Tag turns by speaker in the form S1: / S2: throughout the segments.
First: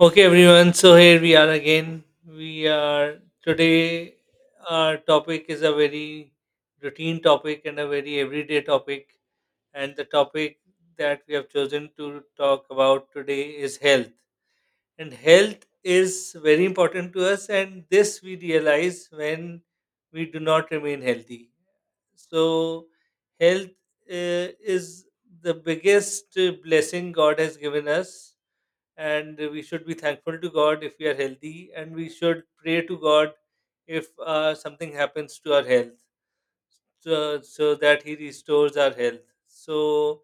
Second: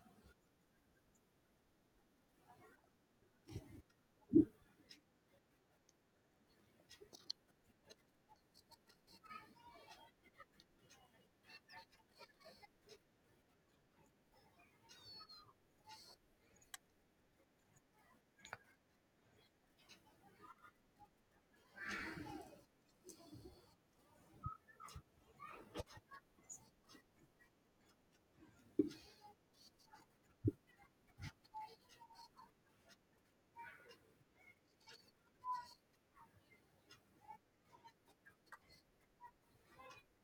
S1: Okay, everyone. So here we are again. We are today. Our topic is a very routine topic and a very everyday topic. And the topic that we have chosen to talk about today is health. And health is very important to us. And this we realize when we do not remain healthy. So, health is the biggest blessing God has given us, and we should be thankful to God if we are healthy, and we should pray to God if something happens to our health, so that He restores our health. So,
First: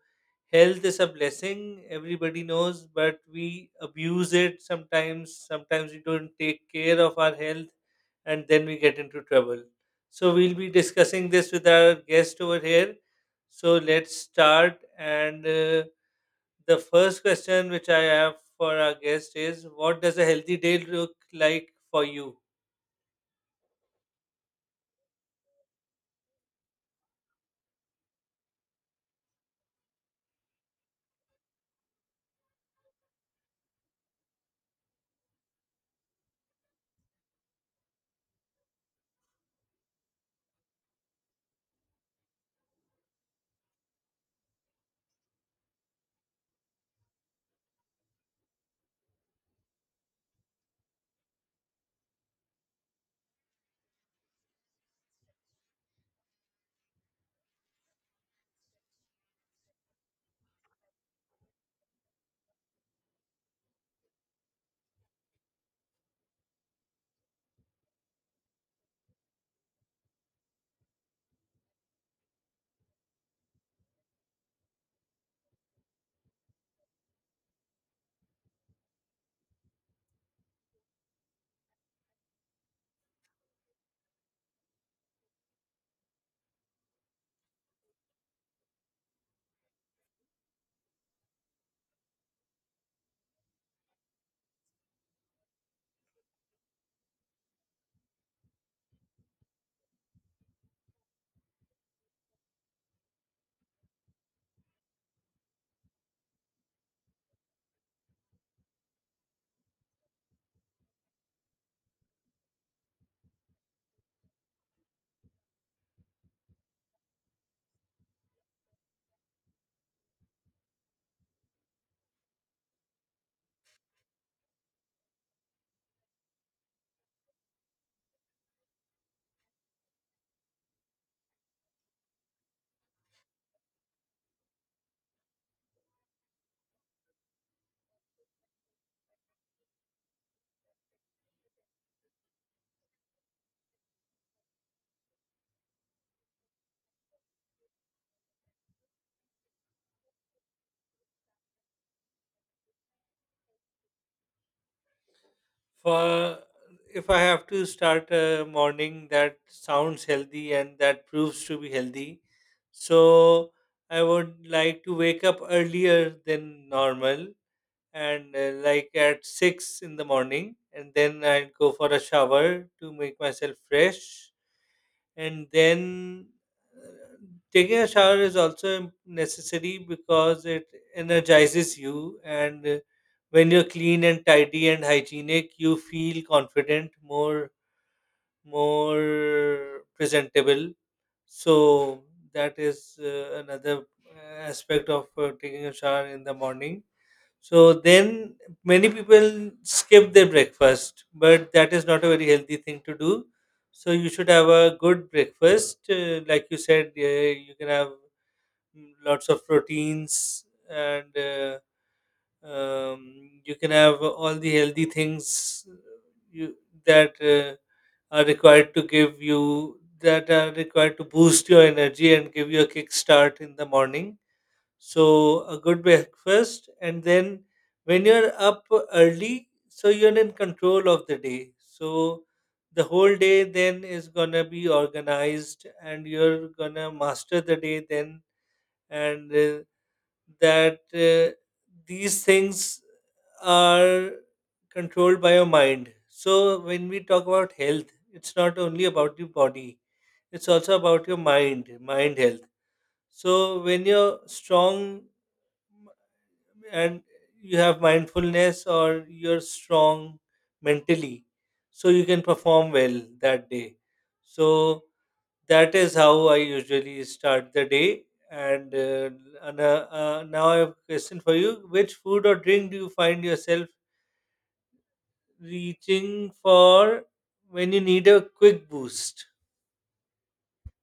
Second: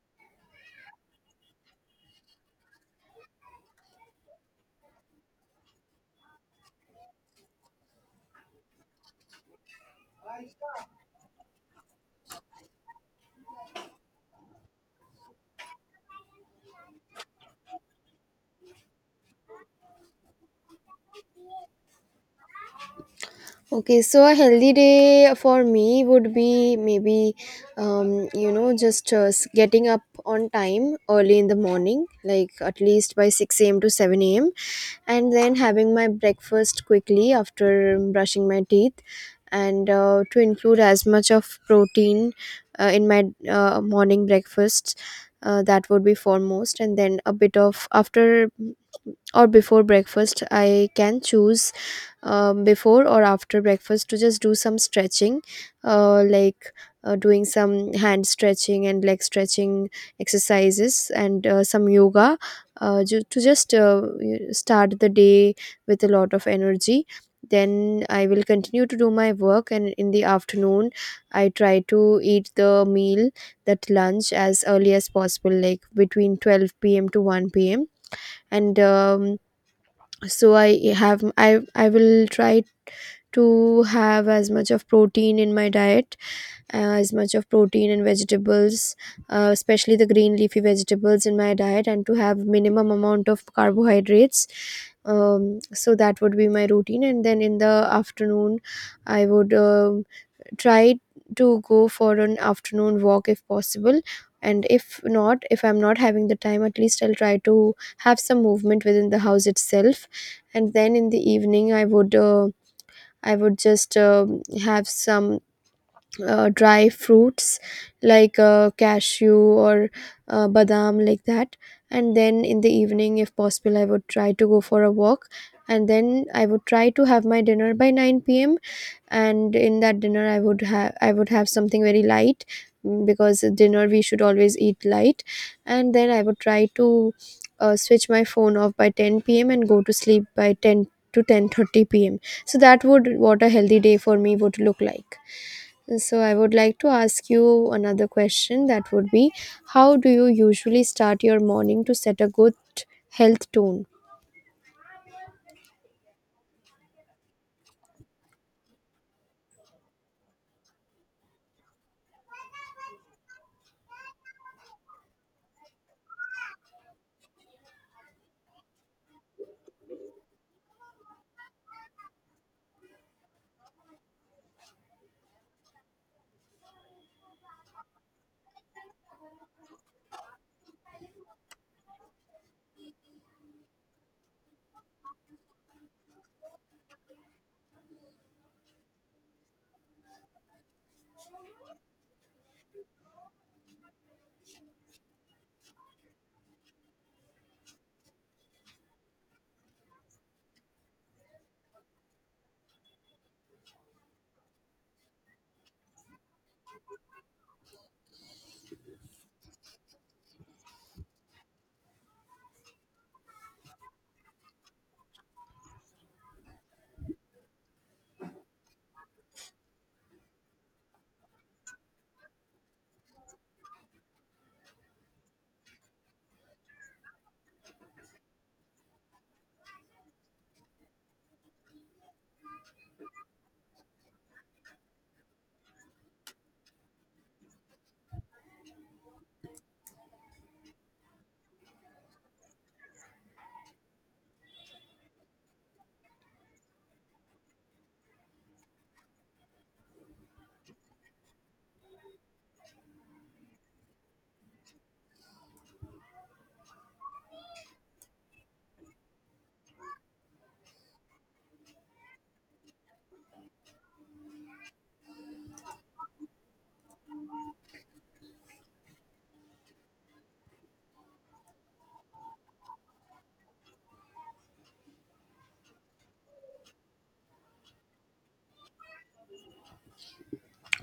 S1: health is a blessing, everybody knows, but we abuse it sometimes. Sometimes we don't take care of our health, and then we get into trouble. So, we'll be discussing this with our guest over here. So, let's start, and the first question which I have for our guest is, what does a healthy day look like for you?
S2: Okay, so a healthy day for me would be maybe, just getting up on time early in the morning, like at least by 6 a.m. to 7 a.m., and then having my breakfast quickly after brushing my teeth, and to include as much of protein in my morning breakfast. That would be foremost, and then a bit of after or before breakfast, I can choose before or after breakfast to just do some stretching uh, like doing some hand stretching and leg stretching exercises and some yoga to just start the day with a lot of energy. Then I will continue to do my work, and in the afternoon I try to eat the meal, that lunch, as early as possible, like between 12 p.m to 1 p.m. And I will try to have as much of protein in my diet, as much of protein and vegetables, especially the green leafy vegetables in my diet, and to have minimum amount of carbohydrates. So that would be my routine. And then in the afternoon I would try to go for an afternoon walk if possible, and if not, if I'm not having the time, at least I'll try to have some movement within the house itself. And then in the evening I would I would just have some dry fruits, like cashew or badam, like that. And then in the evening, if possible, I would try to go for a walk. And then I would try to have my dinner by 9 p.m., and in that dinner I would have something very light, mm, because at dinner we should always eat light. And then I would try to switch my phone off by 10 p.m and go to sleep by 10 to 10:30 p.m. So that would what a healthy day for me would look like. And so I would like to ask you another question, that would be, how do you usually start your morning to set a good health tone?
S1: For if I have to start a morning that sounds healthy and that proves to be healthy, so I would like to wake up earlier than normal, and like at 6 in the morning, and then I would go for a shower to make myself fresh. And then, uh, taking a shower is also necessary, because it energizes you. And when you're clean and tidy and hygienic, you feel confident, more more presentable. So that is another aspect of taking a shower in the morning. So then, many people skip their breakfast, but that is not a very healthy thing to do. So you should have a good breakfast. Like you said, you can have mm, lots of proteins, and you can have all the healthy things you, that are required to give you, that are required to boost your energy and give you a kick start in the morning. So a good breakfast, and then when you're up early, so you're in control of the day. So the whole day then is gonna be organized, and you're gonna master the day then, and that these things are controlled by your mind. So when we talk about health, it's not only about the body; it's also about your mind, mind health. So when you're strong and you have mindfulness, or you're strong mentally, so you can perform well that day. So that is how I usually start the day. And uh, and, uh, uh, now I have a question for you: which food or drink do you find yourself reaching for when you need a quick boost?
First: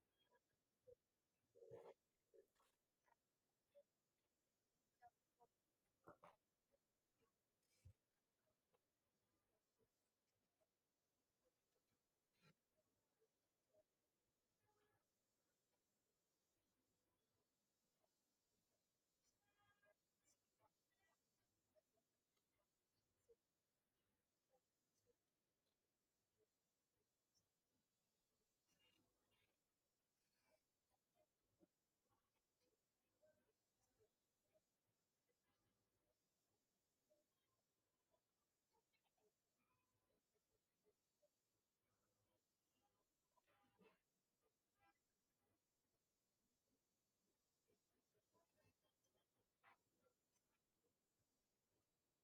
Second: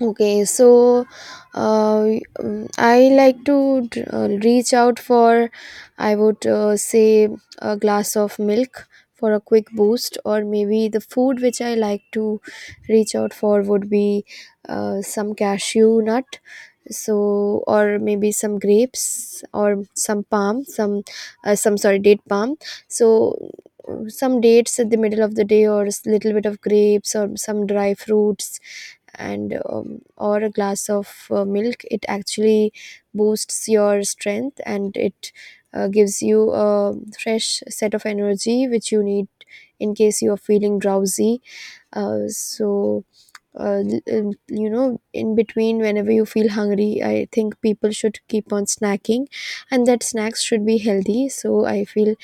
S2: Okay, so uh, I like to reach out for, I would say, a glass of milk for a quick boost. Or maybe the food which I like to reach out for would be some cashew nut. So, or maybe some grapes or some palm, some sorry, date palm. So some dates at the middle of the day, or a little bit of grapes, or some dry fruits, and or a glass of milk. It actually boosts your strength, and it gives you a fresh set of energy which you need in case you are feeling drowsy. uh, so you know, in between, whenever you feel hungry, I think people should keep on snacking, and that snacks should be healthy. So I feel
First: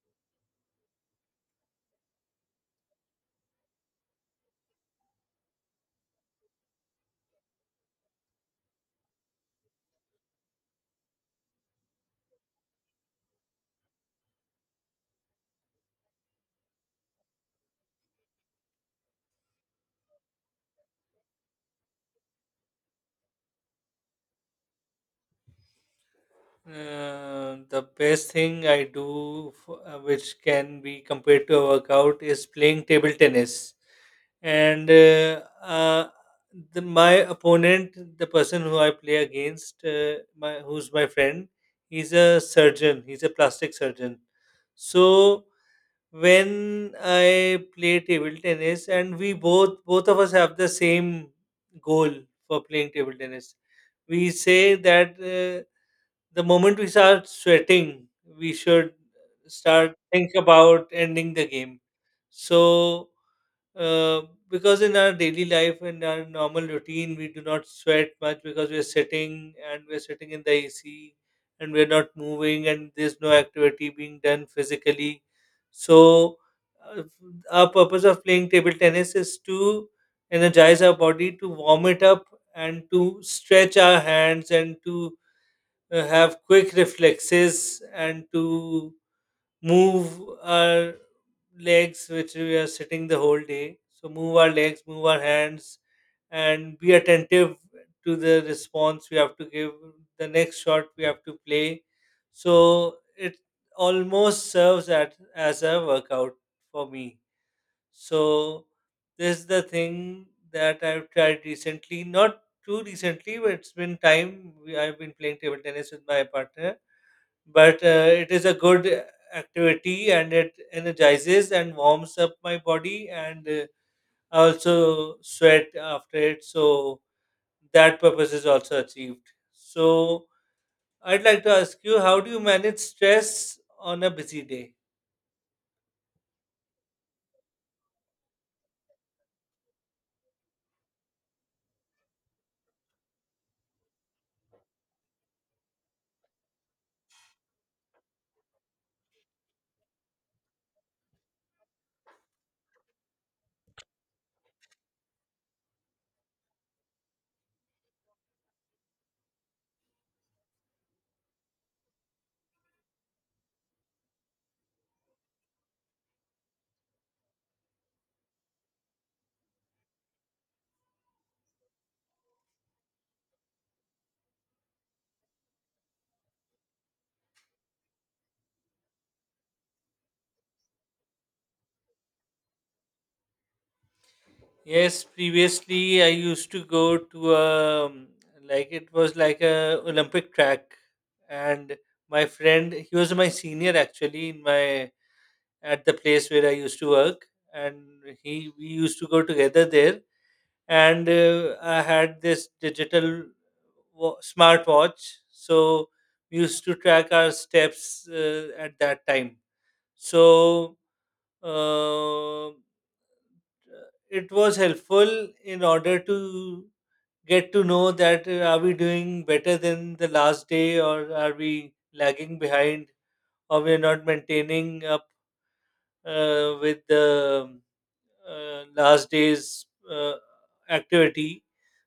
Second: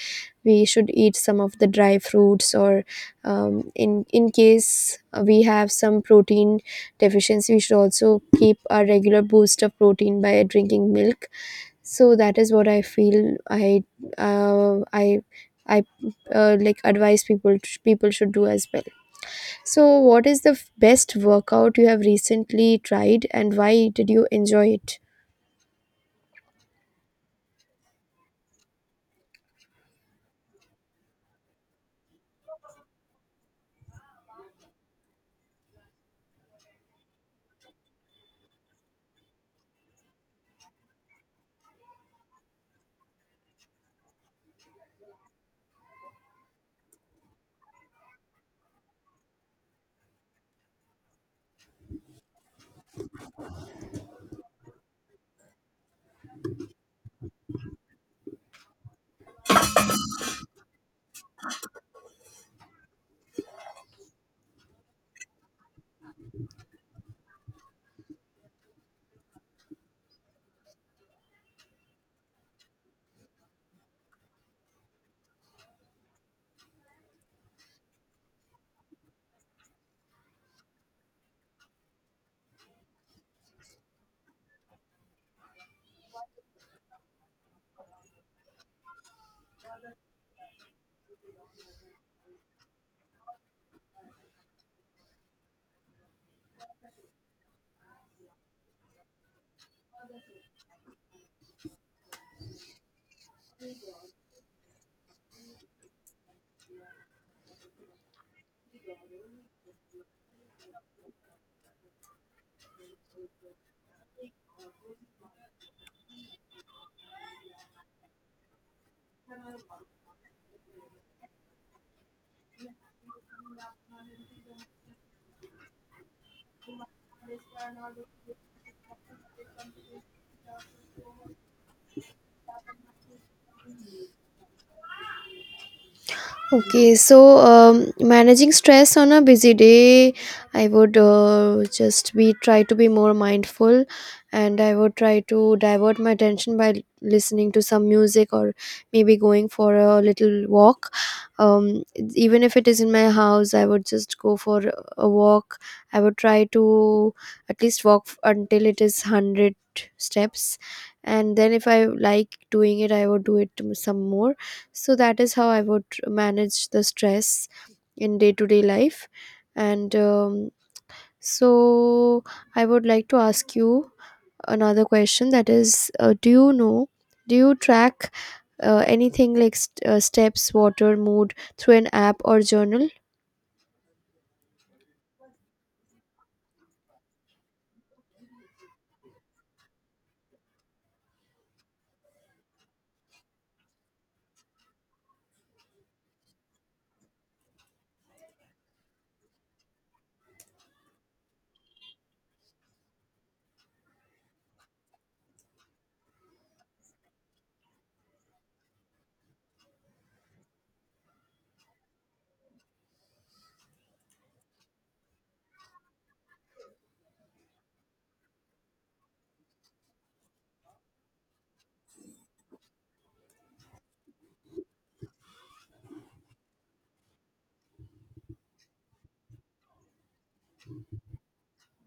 S2: we should eat some of the dry fruits, or in case we have some protein deficiency, we should also keep a regular boost of protein by drinking milk. So that is what I feel uh, i I like advise people, people should do as well. So what is the best workout you have recently tried, and why did you enjoy it?
S1: The best thing I do, which can be compared to a workout, is playing table tennis. And The, my opponent, the person who I play against, my who's my friend, he's a surgeon. He's a plastic surgeon. So when I play table tennis, and we both of us have the same goal for playing table tennis, we say that. The moment we start sweating, we should start think about ending the game. So, uh, because in our daily life, in our normal routine, we do not sweat much, because we're sitting and we're sitting in the AC, and we're not moving, and there's no activity being done physically. So, uh, our purpose of playing table tennis is to energize our body, to warm it up, and to stretch our hands, and to have quick reflexes, and to move our legs, which we are sitting the whole day. So, move our legs, move our hands, and be attentive to the response we have to give, the next shot we have to play. So, it almost serves at, as a workout for me. So this is the thing that I've tried recently, not too recently, but it's been time. We, I've been playing table tennis with my partner, but it is a good activity, and it energizes and warms up my body. And I also sweat after it. So that purpose is also achieved. So I'd like to ask you, how do you manage stress on a busy day?
S2: Okay, so managing stress on a busy day, I would just be try to be more mindful, and I would try to divert my attention by listening to some music or maybe going for a little walk. Um, even if it is in my house, I would just go for a walk. I would try to at least walk until it is 100 steps, and then if I like doing it, I would do it some more. So that is how I would manage the stress in day to day life. And um, so I would like to ask you another question, that is, do you track anything like steps, water, mood through an app or journal?
S1: Yes, previously I used to go to like it was like a Olympic track, and my friend, he was my senior actually in my at the place where I used to work, and he we used to go together there. And I had this digital smartwatch, so we used to track our steps at that time. So. Uh, it was helpful in order to get to know that, are we doing better than the last day, or are we lagging behind, or we're not maintaining up with the last day's uh, activity.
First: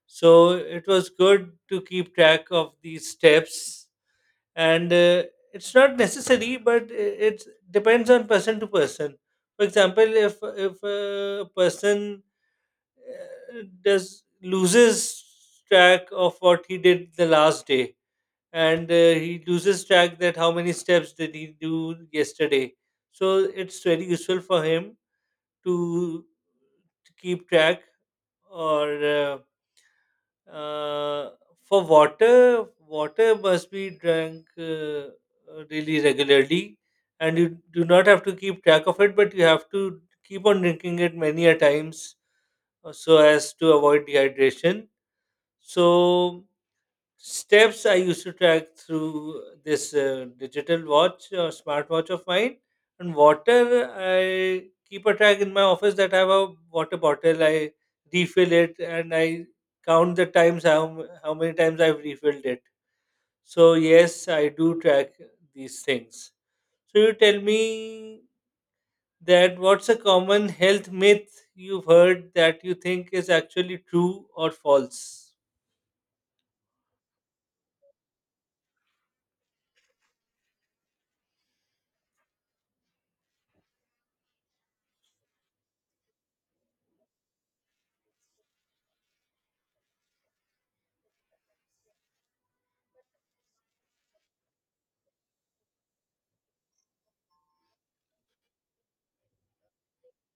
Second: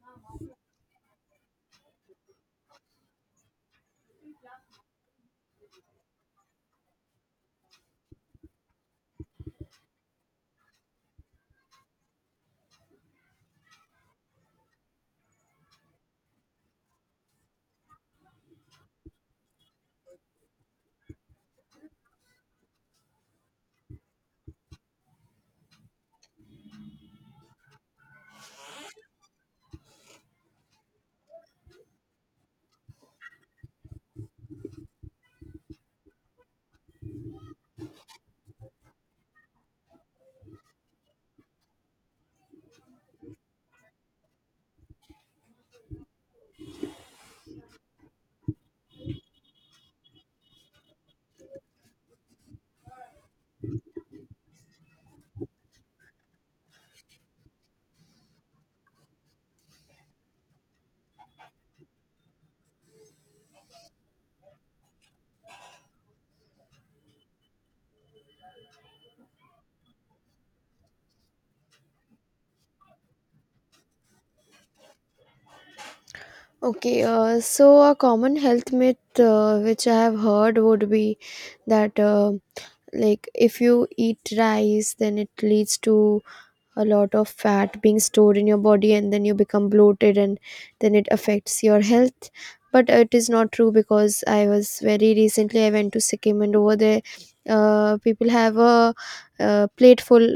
S1: So it was good to keep track of these steps. And it's not necessary, but it depends on person to person. For example, if a person does loses track of what he did the last day, and he loses track that how many steps did he do yesterday, so it's very useful for him to, to keep track. Or uh, for water, water must be drank really regularly, and you do not have to keep track of it, but you have to keep on drinking it many a times, so as to avoid dehydration. So steps I used to track through this digital watch or smartwatch of mine, and water I keep a track in my office that I have a water bottle. I refill it, and I count the times, how many times I've refilled it. So yes, I do track these things. So you tell me that, what's a common health myth you've heard that you think is actually true or false?
S2: Okay, so a common health myth which I have heard would be that, like if you eat rice, then it leads to a lot of fat being stored in your body, and then you become bloated and then it affects your health. But it is not true, because I was very recently, I went to Sikkim, and over there people have a, plate full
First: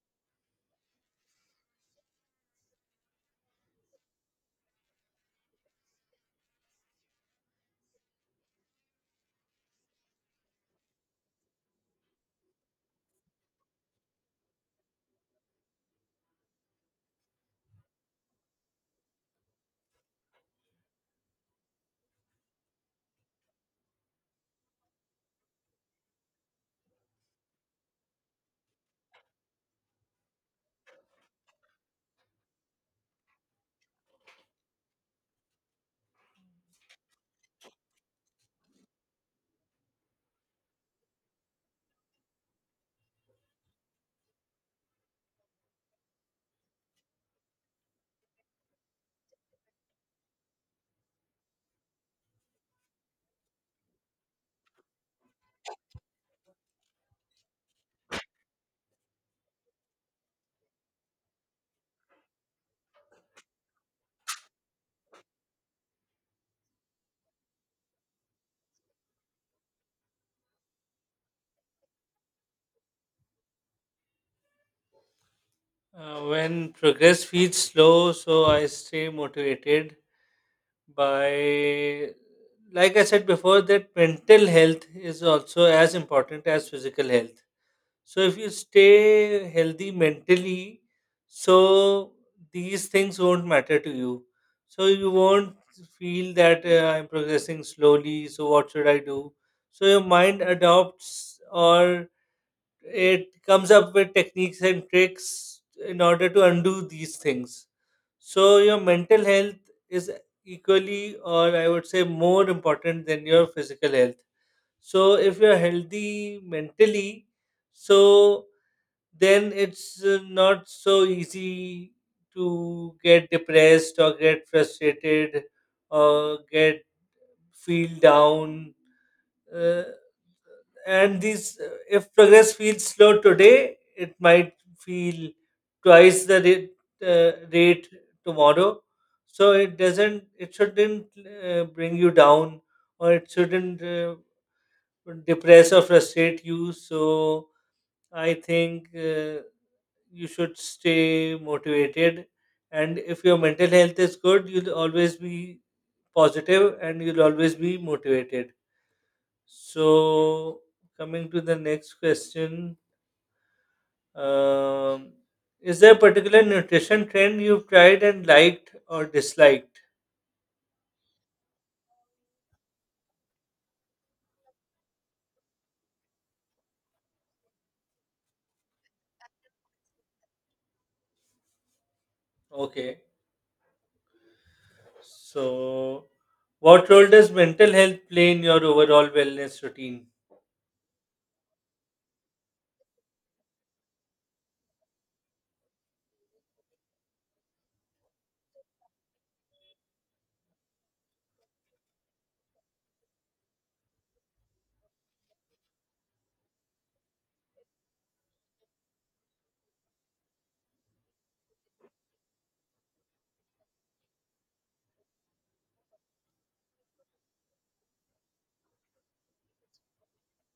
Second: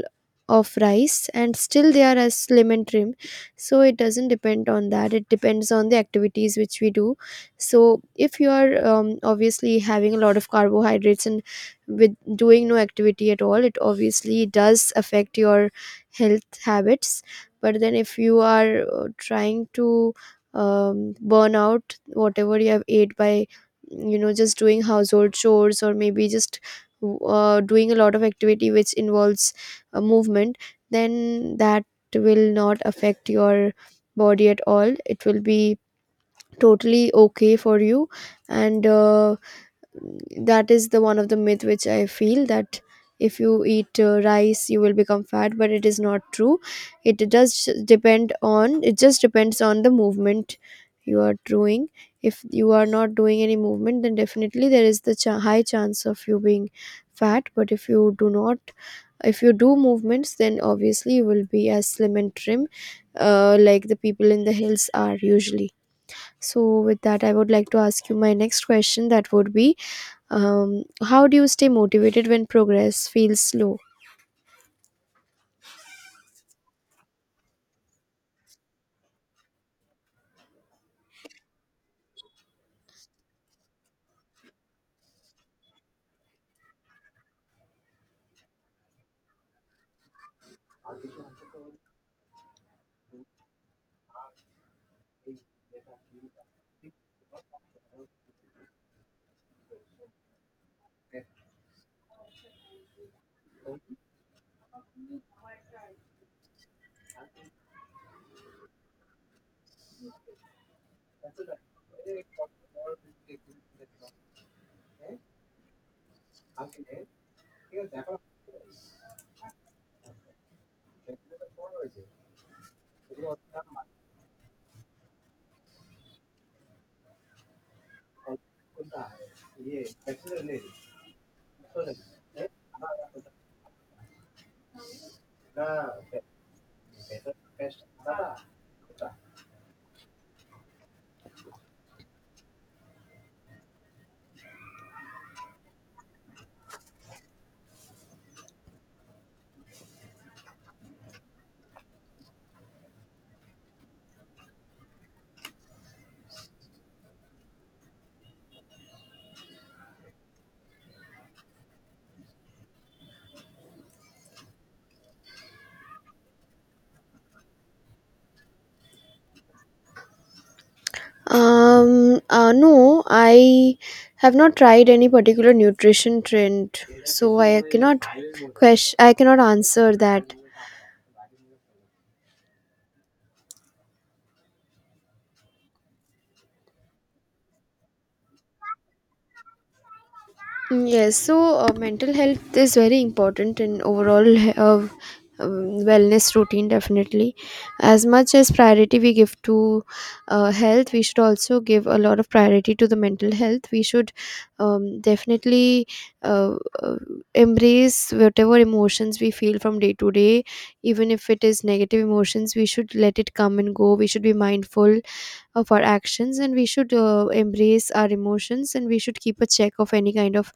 S2: of rice and still they are as slim and trim. So it doesn't depend on that, it depends on the activities which we do. So if you are obviously having a lot of carbohydrates and with doing no activity at all, it obviously does affect your health habits. But then if you are trying to burn out whatever you have ate by, you know, just doing household chores, or maybe just doing a lot of activity which involves movement, then that will not affect your body at all, it will be totally okay for you. And that is the one of the myth which I feel, that if you eat rice you will become fat, but it is not true. It does depend on, it just depends on the movement you are doing. If you are not doing any movement, then definitely there is the high chance of you being fat. But if you do not, if you do movements, then obviously you will be as slim and trim, like the people in the hills are usually. So with that, I would like to ask you my next question, that would be, how do you stay motivated when progress feels slow?
S1: When progress feels slow, so I stay motivated by, like I said before, that mental health is also as important as physical health. So if you stay healthy mentally, so these things won't matter to you. So you won't feel that, I'm progressing slowly. So what should I do? So your mind adopts, or it comes up with techniques and tricks in order to undo these things. So your mental health is equally, or I would say, more important than your physical health. So if you're healthy mentally, so then it's not so easy to get depressed, or get frustrated, or get feel down. uh, and these, if progress feels slow today, it might feel twice the rate, rate tomorrow. So it doesn't, it shouldn't bring you down, or it shouldn't depress or frustrate you. So I think, you should stay motivated, and if your mental health is good, you'll always be positive and you'll always be motivated. So, coming to the next question, um, is there a particular nutrition trend you've tried and liked or disliked?
S2: No, I have not tried any particular nutrition trend, so I cannot question. I cannot answer that.
S1: Okay, so what role does mental health play in your overall wellness routine?
S2: Mm, yes. So mental health is very important in overall um, wellness routine, definitely. As much as priority we give to health, we should also give a lot of priority to the mental health. We should definitely uh, uh, embrace whatever emotions we feel from day to day, even if it is negative emotions, we should let it come and go. We should be mindful of our actions, and we should embrace our emotions, and we should keep a check of any kind of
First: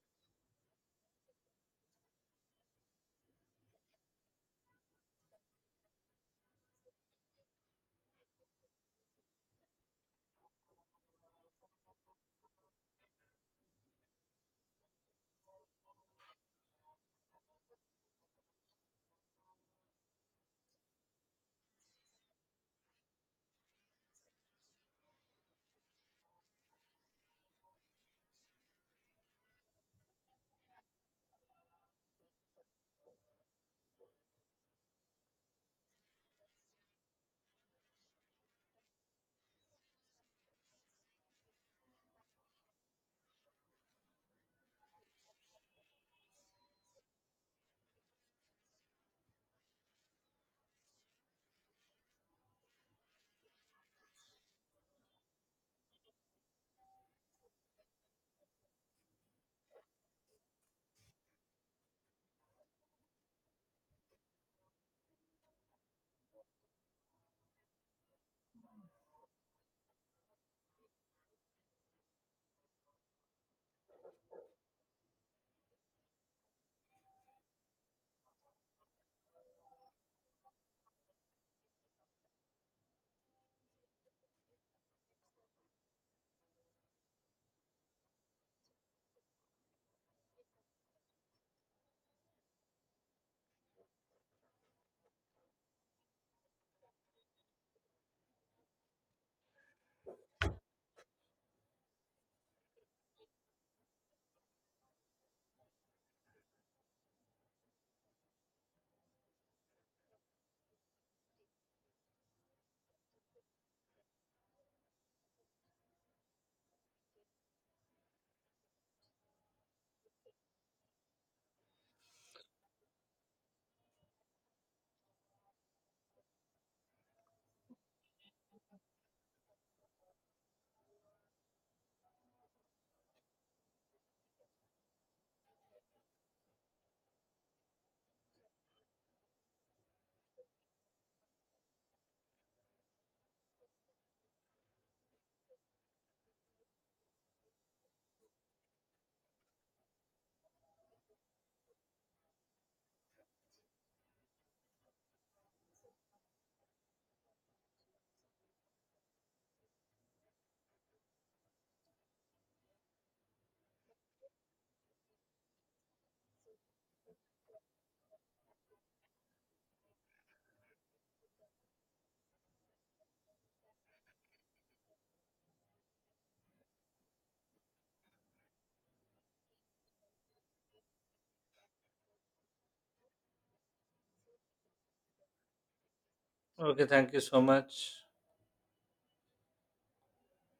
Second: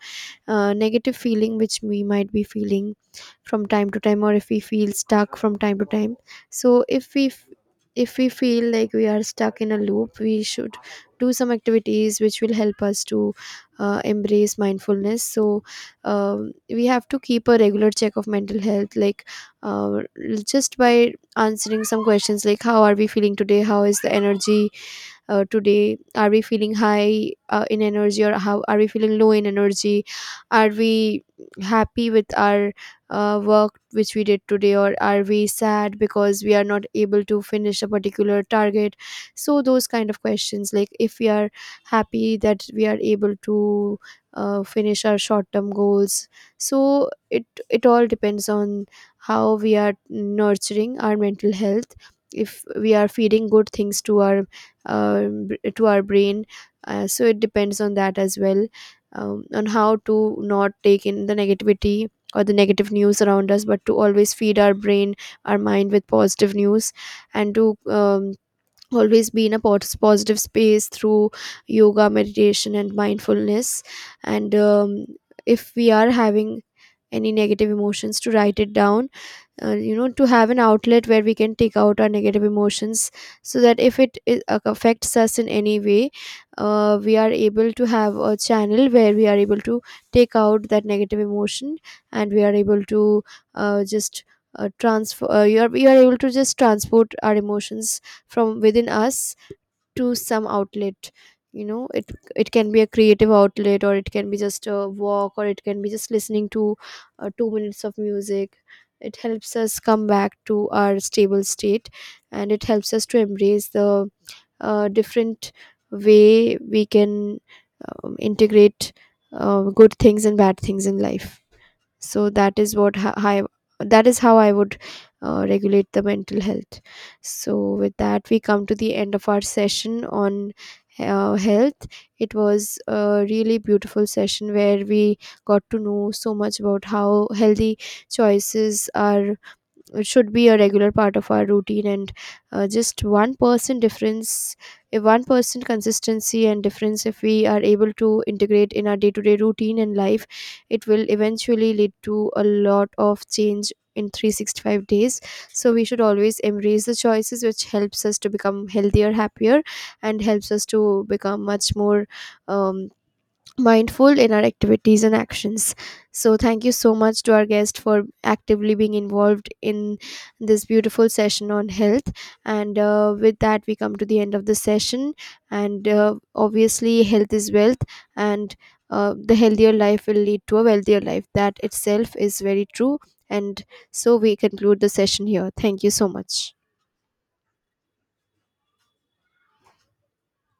S2: negative feeling which we might be feeling from time to time, or if we feel stuck from time to time. So if we feel like we are stuck in a loop, we should do some activities which will help us to embrace mindfulness. So we have to keep a regular check of mental health, like uh, just by answering some questions, like how are we feeling today, how is the energy today, are we feeling high in energy, or how are we feeling low in energy. Are we happy with our work which we did today, or are we sad because we are not able to finish a particular target? So those kind of questions, like if we are happy that we are able to finish our short term goals. So it all depends on how we are nurturing our mental health. If we are feeding good things to our to our brain, so it depends on that as well. Um, on how to not take in the negativity or the negative news around us, but to always feed our brain, our mind, with positive news, and to always be in a positive space through yoga, meditation and mindfulness. And if we are having any negative emotions, to write it down, you know, to have an outlet where we can take out our negative emotions, so that if it affects us in any way, we are able to have a channel where we are able to take out that negative emotion, and we are able to just transfer you are able to just transport our emotions from within us to some outlet. You know, it can be a creative outlet, or it can be just a walk, or it can be just listening to 2 minutes of music. It helps us come back to our stable state, and it helps us to embrace the different way we can integrate good things and bad things in life. So that is what that is how I would regulate the mental health. So with that, we come to the end of our session on health. It was a really beautiful session where we got to know so much about how healthy choices are, it should be a regular part of our routine. And just one person difference, if one person consistency and difference, if we are able to integrate in our day-to-day routine and life, it will eventually lead to a lot of change in 365 days. So we should always embrace the choices which helps us to become healthier, happier, and helps us to become much more um, mindful in our activities and actions. So, thank you so much to our guest for actively being involved in this beautiful session on health. And with that, we come to the end of the session. And obviously, health is wealth, and the healthier life will lead to a wealthier life. That itself is very true. And so, we conclude the session here. Thank you so much.
S1: Okay, thank you so much.